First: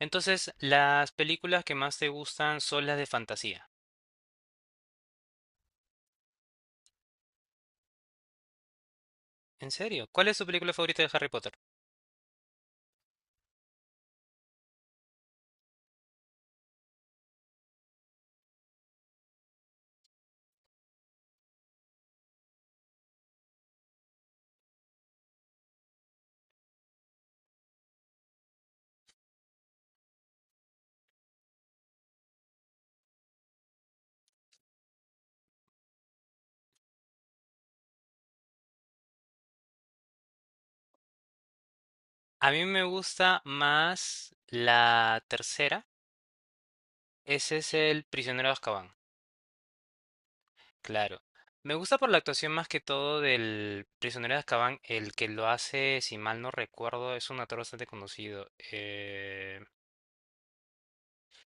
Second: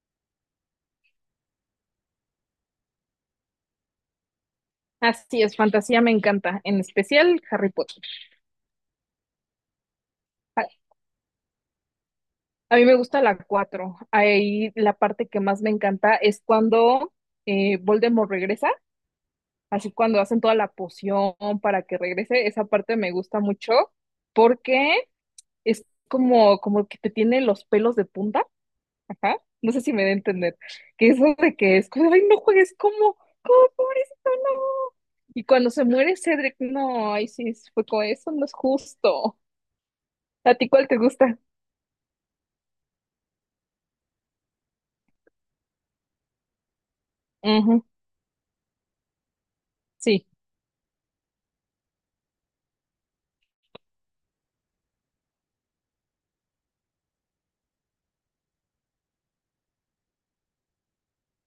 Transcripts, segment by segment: Entonces, las películas que más te gustan son las de fantasía. Así es, fantasía me encanta, en especial Harry Potter. ¿En serio? ¿Cuál es tu A, película favorita de Harry Potter? a mí me gusta la 4. Ahí la parte que más me encanta es cuando Voldemort regresa, así cuando hacen toda la poción para que regrese. Esa parte me gusta mucho porque es como que te tiene los pelos de punta. Ajá. No sé si me da a entender. Que eso de que es como, ay, no juegues como pobrecito, no. Y cuando se muere Cedric, no, ay, sí, fue con eso, no es justo. ¿A ti cuál te gusta? A mí me gusta más la tercera. Ese es Ujú, el Prisionero de Azkaban. sí, Claro. Me gusta por la actuación más que todo del Prisionero de Azkaban. El que lo hace, si mal no recuerdo, es un actor bastante conocido,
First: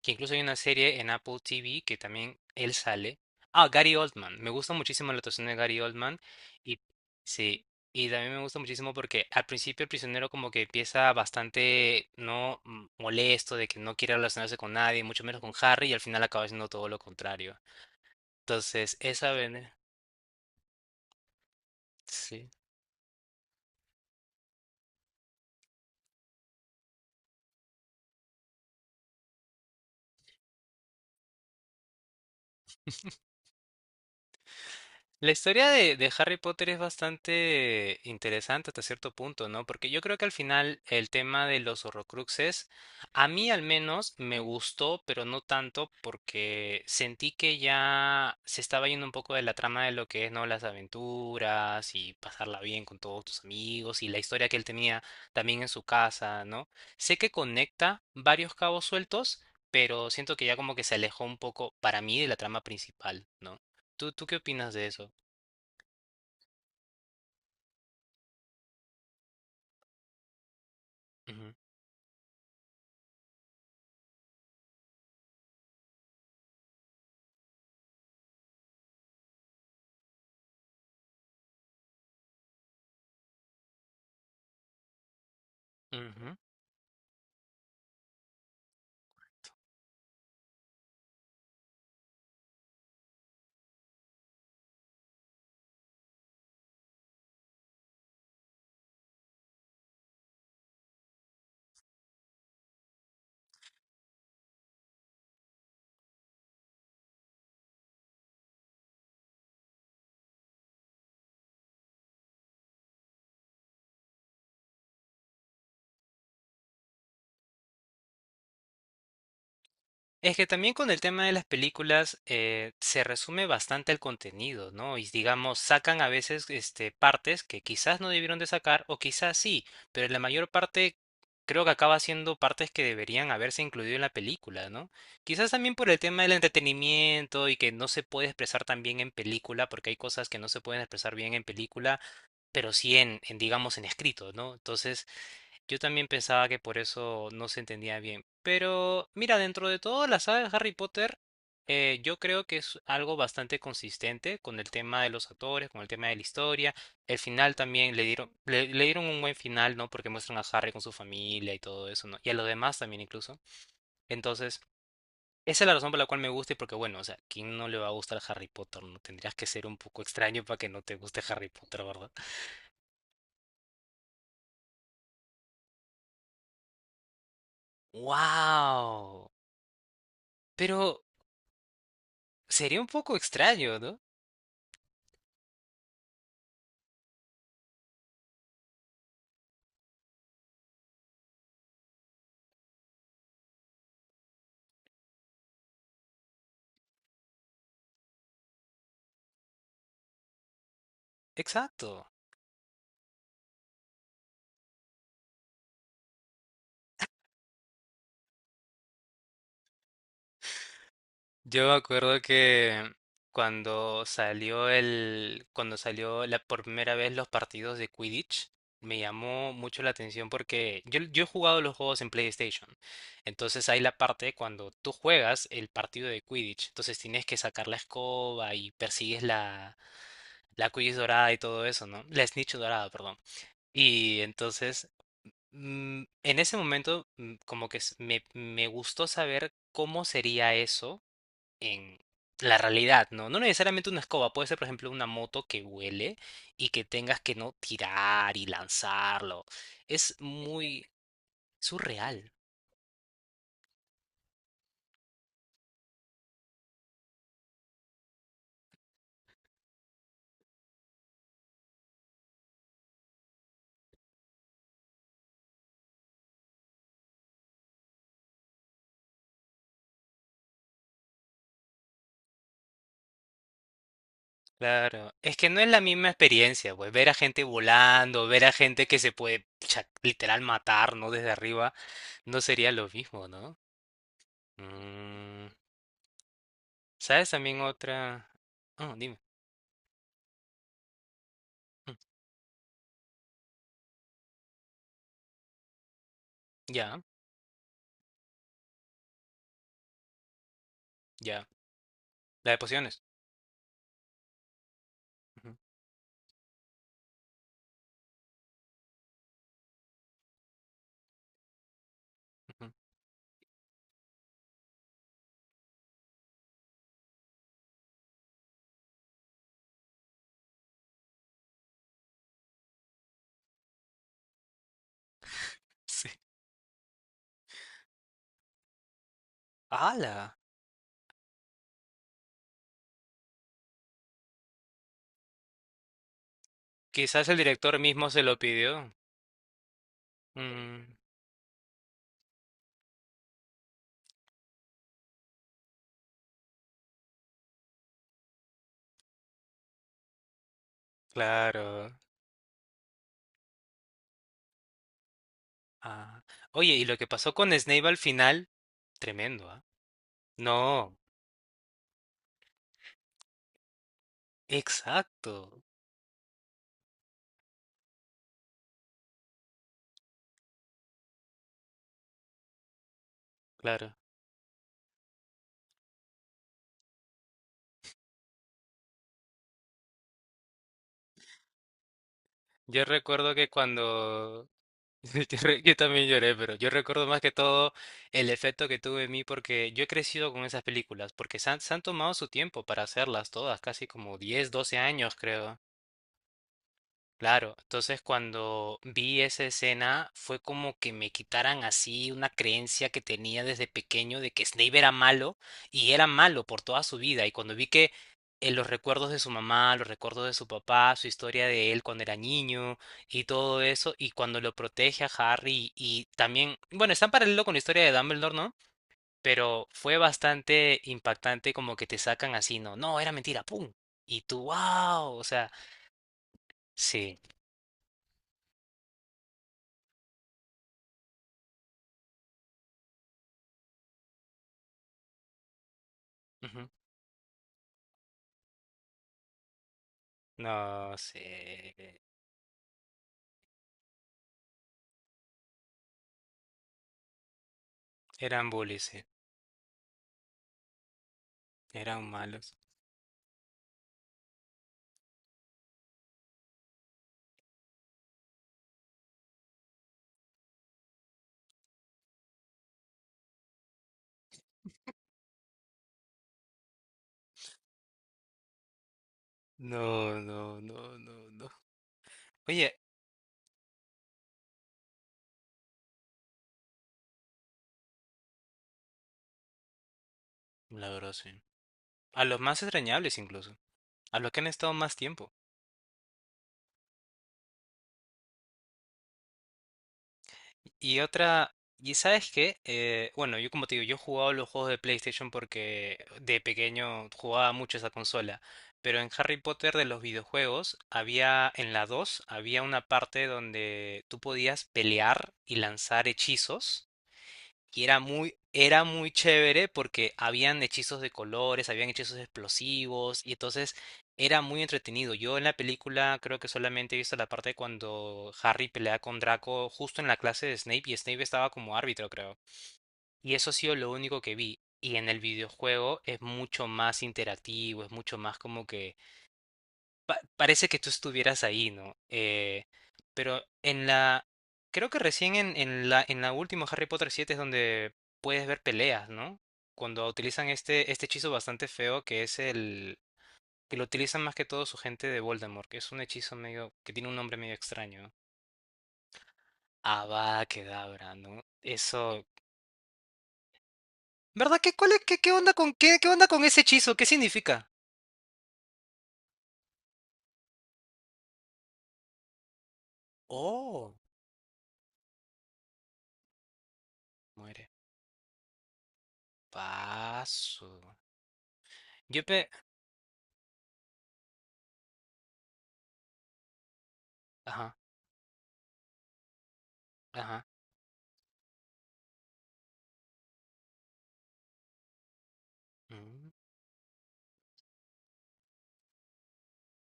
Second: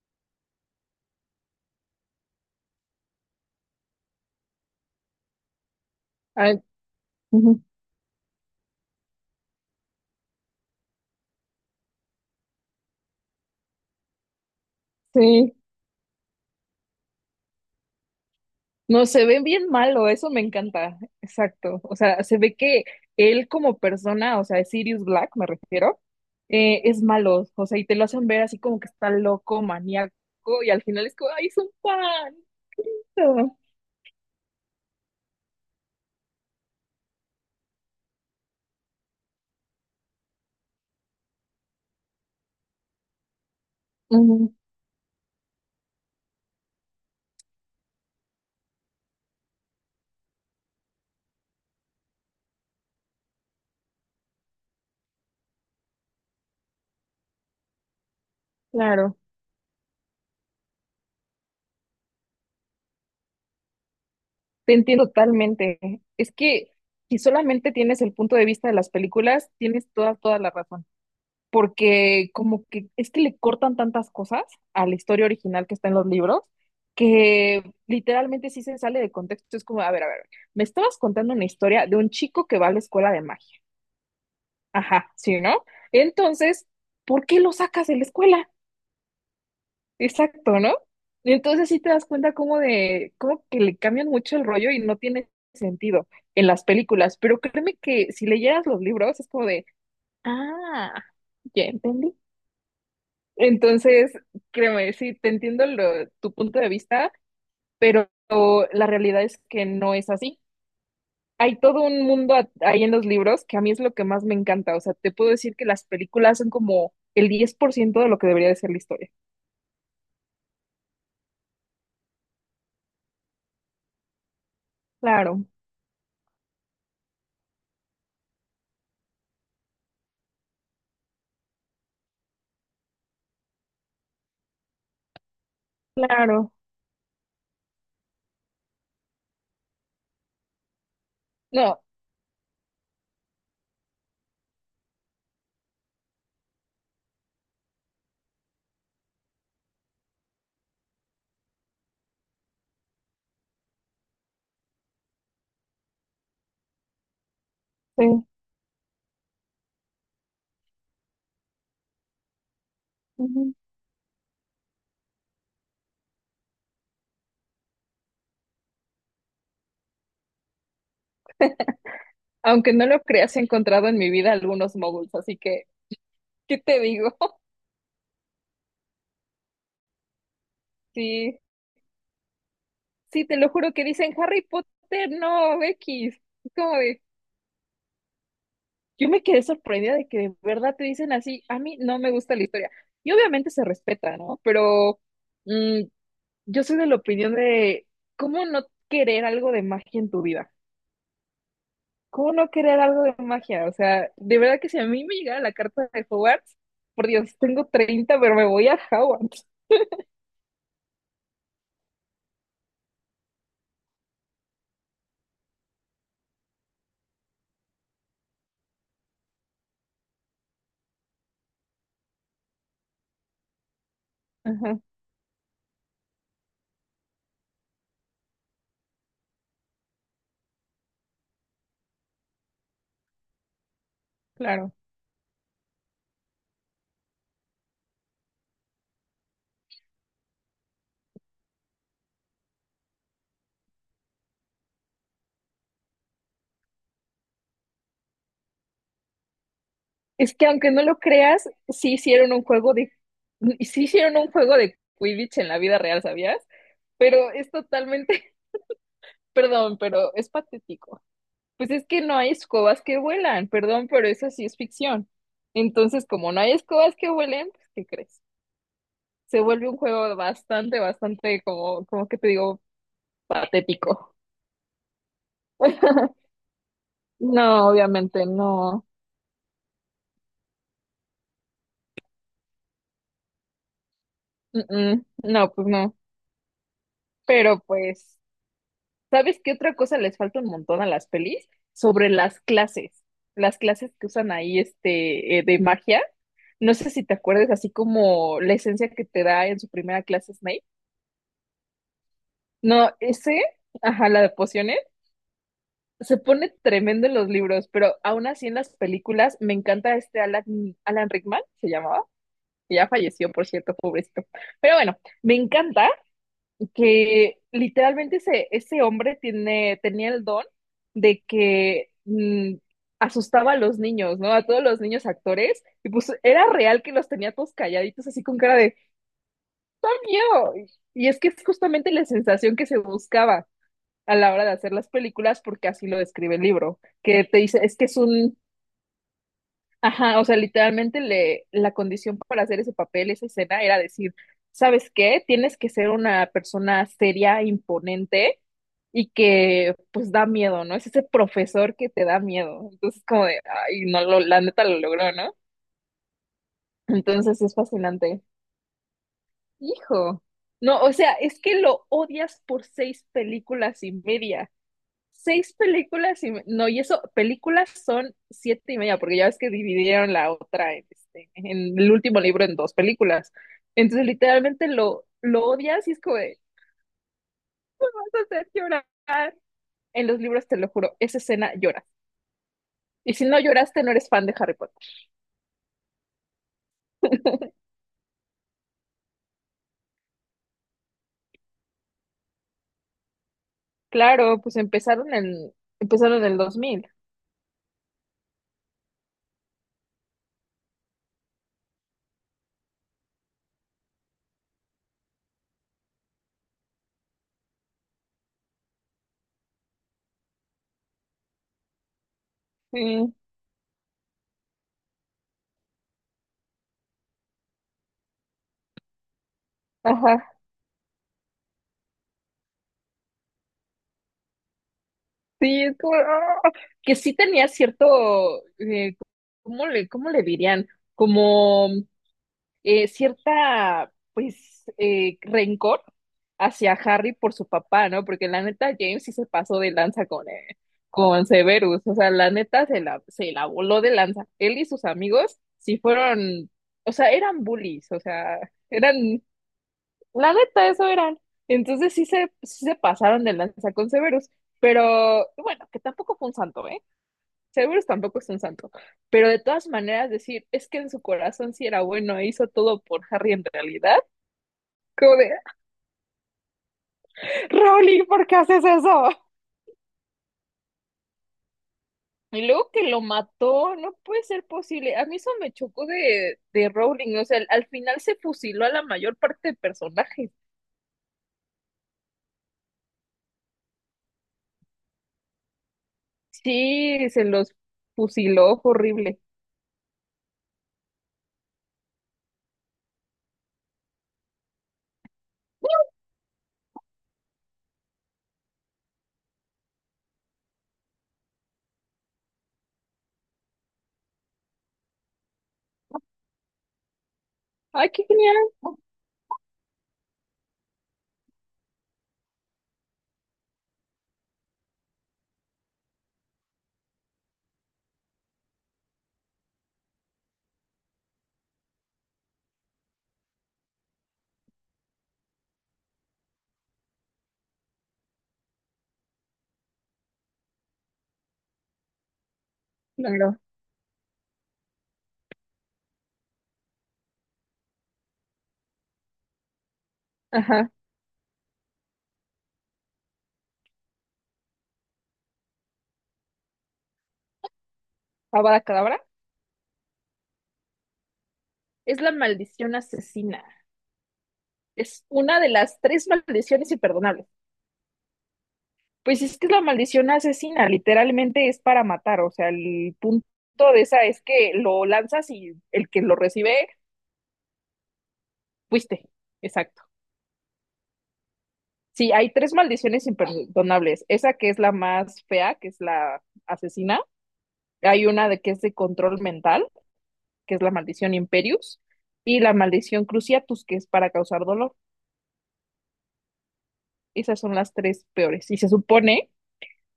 que incluso hay una serie en Apple TV que también él sale. Ah, Gary Oldman. Me gusta muchísimo la actuación de Gary Oldman. ah, Y ujú, sí, y también me gusta muchísimo porque al principio el prisionero como que empieza bastante, no, molesto de que no quiere relacionarse con nadie, mucho menos con sí, Harry, y al final acaba siendo todo lo contrario. Entonces, no, se ve bien malo, eso me encanta, exacto, o sea, se sí. ve que él como persona, o sea, Sirius Black me refiero, es malo, o sea, y te lo hacen ver así como que está loco, maníaco, y al final es como, ay, es un pan. La historia de Harry Potter es bastante interesante hasta cierto punto, ¿no? Porque yo creo que al final el tema de los Horrocruxes, a mí al menos me Ujú, gustó, pero no tanto porque sentí que ya se estaba yendo un poco de la trama de lo que es, ¿no? Las aventuras y pasarla bien con todos tus amigos y la historia que él tenía también en su casa, ¿no? Sé que conecta varios cabos claro, sueltos, pero siento que ya como que se alejó un poco para mí de la trama principal, ¿no? ¿Tú qué opinas te de entiendo eso? totalmente, es que si solamente tienes el punto de vista de las películas, tienes toda, toda la razón. Ujú, Porque como que es que le cortan tantas cosas a la historia original que está en los libros que literalmente sí se sale de contexto. Es como, a ver, me estabas contando una historia de un chico que va a la escuela de magia. Ajá, sí, ¿no? ujú. Entonces, ¿por qué lo sacas de la escuela? Exacto, ¿no? Y entonces sí te das cuenta como de, como que le cambian mucho el rollo y no tiene sentido en las películas, pero créeme que si leyeras los libros es como de, ah, ya entendí. Entonces, créeme, sí, te entiendo tu punto de vista, pero la realidad es que no es así. Hay todo un mundo ahí en los libros que a mí es lo que más me encanta. O sea, te puedo decir que las películas son como el 10% de lo que debería de ser la historia. Es que también con el tema de las películas, se resume bastante el contenido, ¿no? Y Claro, digamos, sacan a veces partes que quizás no debieron de sacar o quizás sí, pero la mayor parte creo que acaba siendo partes que deberían haberse incluido en la película, ¿no? Quizás también por el tema del claro. entretenimiento y que no se puede expresar tan bien en película, porque hay cosas que no se pueden expresar bien en No, película, pero sí en digamos, en escrito, ¿no? Entonces... Yo también pensaba que por eso no se entendía bien. Pero mira, dentro de toda la saga de Harry Potter, yo creo que es algo bastante consistente con el tema de los actores, con el tema de la historia. El final también le sí. dieron, le dieron un buen final, ¿no? Porque muestran a Harry con su familia y todo eso, ¿no? Y a los demás también incluso. Ujú. Entonces, esa es la razón por la cual me gusta y porque, bueno, o sea, ¿quién no le va a gustar Harry Potter? No tendrías que ser un poco extraño para que no te guste Harry Potter, ¿verdad? Aunque no lo creas, he encontrado en mi vida algunos moguls, así que, ¿qué te digo? ¡Wow! Pero Sí, sería un poco sí, te lo juro extraño, que ¿no? dicen Harry Potter, no, X. Yo me quedé sorprendida de que de verdad te dicen así, a mí no me gusta la historia. Y obviamente se respeta, ¿no? Pero mm, yo soy de la opinión de cómo no querer algo de magia en tu vida. Exacto. ¿Cómo no querer algo de magia? O sea, de verdad que si a mí me llegara la carta de Hogwarts, por Dios, tengo 30 pero me voy a Hogwarts. Yo me acuerdo que cuando cuando salió la por primera vez los partidos de Quidditch, me llamó mucho la atención porque yo he jugado los juegos en PlayStation. Entonces hay la parte cuando Ajá, tú juegas el partido de Quidditch. Entonces tienes que sacar la escoba y persigues la Quidditch dorada y todo eso, ¿no? La Snitch dorada. Y claro. entonces, en ese momento, como que me gustó saber cómo sería eso en la realidad, ¿no? No necesariamente una escoba, puede ser, por ejemplo, una moto que huele y que tengas que no tirar y lanzarlo. Es Es que aunque no muy lo creas, surreal. Sí hicieron un juego de Quidditch en la vida real, ¿sabías? Pero es totalmente. Perdón, pero es patético. Pues es que no hay escobas que vuelan, perdón, pero eso sí es ficción. Entonces, como no hay escobas que vuelen, pues, ¿qué crees? Se vuelve un juego bastante, bastante, como que te digo, patético. Claro, es que no es la misma experiencia, pues ver a gente No, obviamente volando, ver a gente no. que se puede literal matar, ¿no? Desde arriba, no sería lo mismo, ¿no? Mm, mm. Mm. No, pues no. ¿Sabes también Pero pues. otra? Oh, dime. ¿Sabes qué otra cosa les falta un montón a las pelis? Mm, Sobre las clases que usan ahí este, de magia. No sé ya, si te acuerdas, así como la esencia que te da en su primera clase Snape. ya. La de No, pociones. ese, ajá, la de pociones, Ujú, ujú. se pone tremendo en los libros, pero aún así en las películas me encanta este Alan Rickman, se llamaba, que ya falleció, por cierto, pobrecito. Pero bueno, me encanta que literalmente ese hombre tenía el don de que asustaba a los niños, ¿no? A todos los niños actores, y Sí. pues era real que los tenía todos calladitos así con cara de ¡Oh, ¡Hala! miedo! Y es que es justamente la sensación que se buscaba a la hora de hacer las películas, porque así lo describe el libro, que Quizás el te dice, es director que es mismo se un. lo pidió. Ajá, o sea, Mm, literalmente la condición para hacer ese papel, esa escena, era decir, ¿sabes qué? Tienes que ser una persona seria, imponente y que pues da miedo, ¿no? Es ese profesor que claro. te da miedo. Entonces, como de, ay, no, la neta lo logró, ¿no? Ah. Oye, y lo que pasó Entonces con es Snape al fascinante. final, tremendo, ¿ah? Hijo. No, o No, sea, es que lo odias por seis películas y media. Seis exacto. películas no, y eso, películas son siete y media, porque ya ves que dividieron la otra en, este, en el último libro en dos películas. Claro. Entonces, literalmente lo odias y es como de, vas a hacer llorar. En los libros, te lo juro, esa escena lloras. Yo Y si recuerdo no que lloraste, no eres fan de cuando Harry Potter. yo yo también lloré, pero yo recuerdo más que todo el efecto que tuvo en mí porque yo he crecido con esas películas, porque se han tomado su tiempo para hacerlas todas, casi como Claro, 10, pues 12 años creo. empezaron en el 2000. Claro, entonces cuando vi esa escena fue como que me quitaran así una creencia que tenía desde pequeño de que Snape era malo y era malo por toda su vida y cuando vi que en los recuerdos de su mamá, los recuerdos de su papá, su historia de él cuando era niño Sí, y todo eso y cuando lo protege a Harry y también, bueno, está en paralelo con la historia de Dumbledore, ¿no? Pero fue ajá. bastante impactante como que te sacan así, ¿no? No, era mentira, ¡pum! Y tú, wow, o sea, Sí, es como, ¡ah! Que sí sí. tenía cierto, eh, ¿cómo le dirían? Como cierta, pues, rencor hacia Harry por su papá, ¿no? Porque la neta James sí se pasó de lanza No con sé. Severus, o sea, la neta se la voló de lanza. Él y sus amigos sí fueron, o sea, eran bullies, o sea, Eran bullies, sí. eran, la neta, eso eran. Entonces sí Eran se, malos. sí se pasaron de lanza con Severus, pero bueno, que tampoco fue un santo, ¿eh? Seguro tampoco es un santo, pero de todas maneras decir, es que en su corazón sí era bueno e hizo todo por Harry en realidad, como de, Rowling, ¿por qué haces eso? No, no, no, no, no. Y luego Oye, que lo mató, no puede ser posible. A mí eso me chocó de Rowling, o sea, al final se fusiló a la mayor parte de personajes. la verdad, sí. A los más extrañables incluso. A los que han estado más tiempo. Sí, se los fusiló, fue horrible. Y otra... ¿Y sabes qué? Bueno, yo como te digo, yo jugaba los juegos de PlayStation porque de pequeño jugaba mucho esa consola. Pero en Harry Potter de los videojuegos en la 2 había una parte donde tú podías pelear y lanzar hechizos. Y Ay, era qué muy, genial. era muy chévere porque habían hechizos de colores, habían hechizos explosivos, y entonces era muy entretenido. Yo en la película creo que solamente he visto la parte cuando Harry pelea con Draco justo en la clase de Snape, y Snape estaba como árbitro, creo. Y eso ha sido lo único que vi. Y en el videojuego es mucho más interactivo, es mucho más como que parece que tú estuvieras ahí, ¿no? Claro. Pero en la... Creo que recién en la última Harry Potter 7 es donde puedes ver peleas, ¿no? Cuando utilizan Ajá. este hechizo bastante feo que es el... que lo utilizan más que todo su gente de Voldemort, que es un hechizo medio... que tiene un nombre medio extraño. Avada Kedavra Avada Kedavra, ¿no? es la Eso... maldición asesina. ¿Verdad? ¿Qué, cuál es- Es qué, qué una de onda con, las qué, tres qué onda con, ese maldiciones hechizo? ¿Qué imperdonables. significa? Pues es que es la maldición asesina, literalmente es para matar, o sea, el punto de Oh, esa es que lo lanzas y el que lo recibe, muere. fuiste, exacto. Paso. Sí, Yo hay pe... tres maldiciones imperdonables, esa que es la más fea, que es la asesina, Ajá, hay una de que es de control mental, ajá. que es la maldición Imperius, y la maldición Cruciatus, que es para causar dolor. Mm. Esas son las tres peores. Y se supone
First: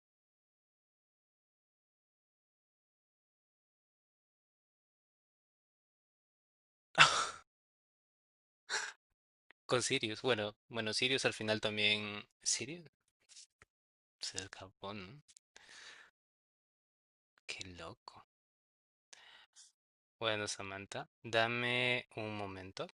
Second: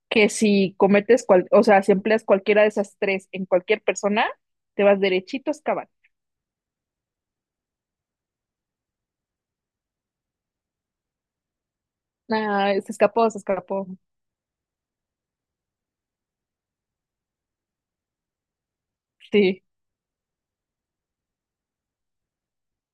que si cometes, o sea, si empleas cualquiera de esas tres en cualquier persona, te vas derechito a excavar. Con Sirius, bueno, bueno, Sirius al final también. Ah, Sirius se escapó, se escapó. se escapó, ¿no? Qué loco. Sí Bueno, Samantha, dame un momento.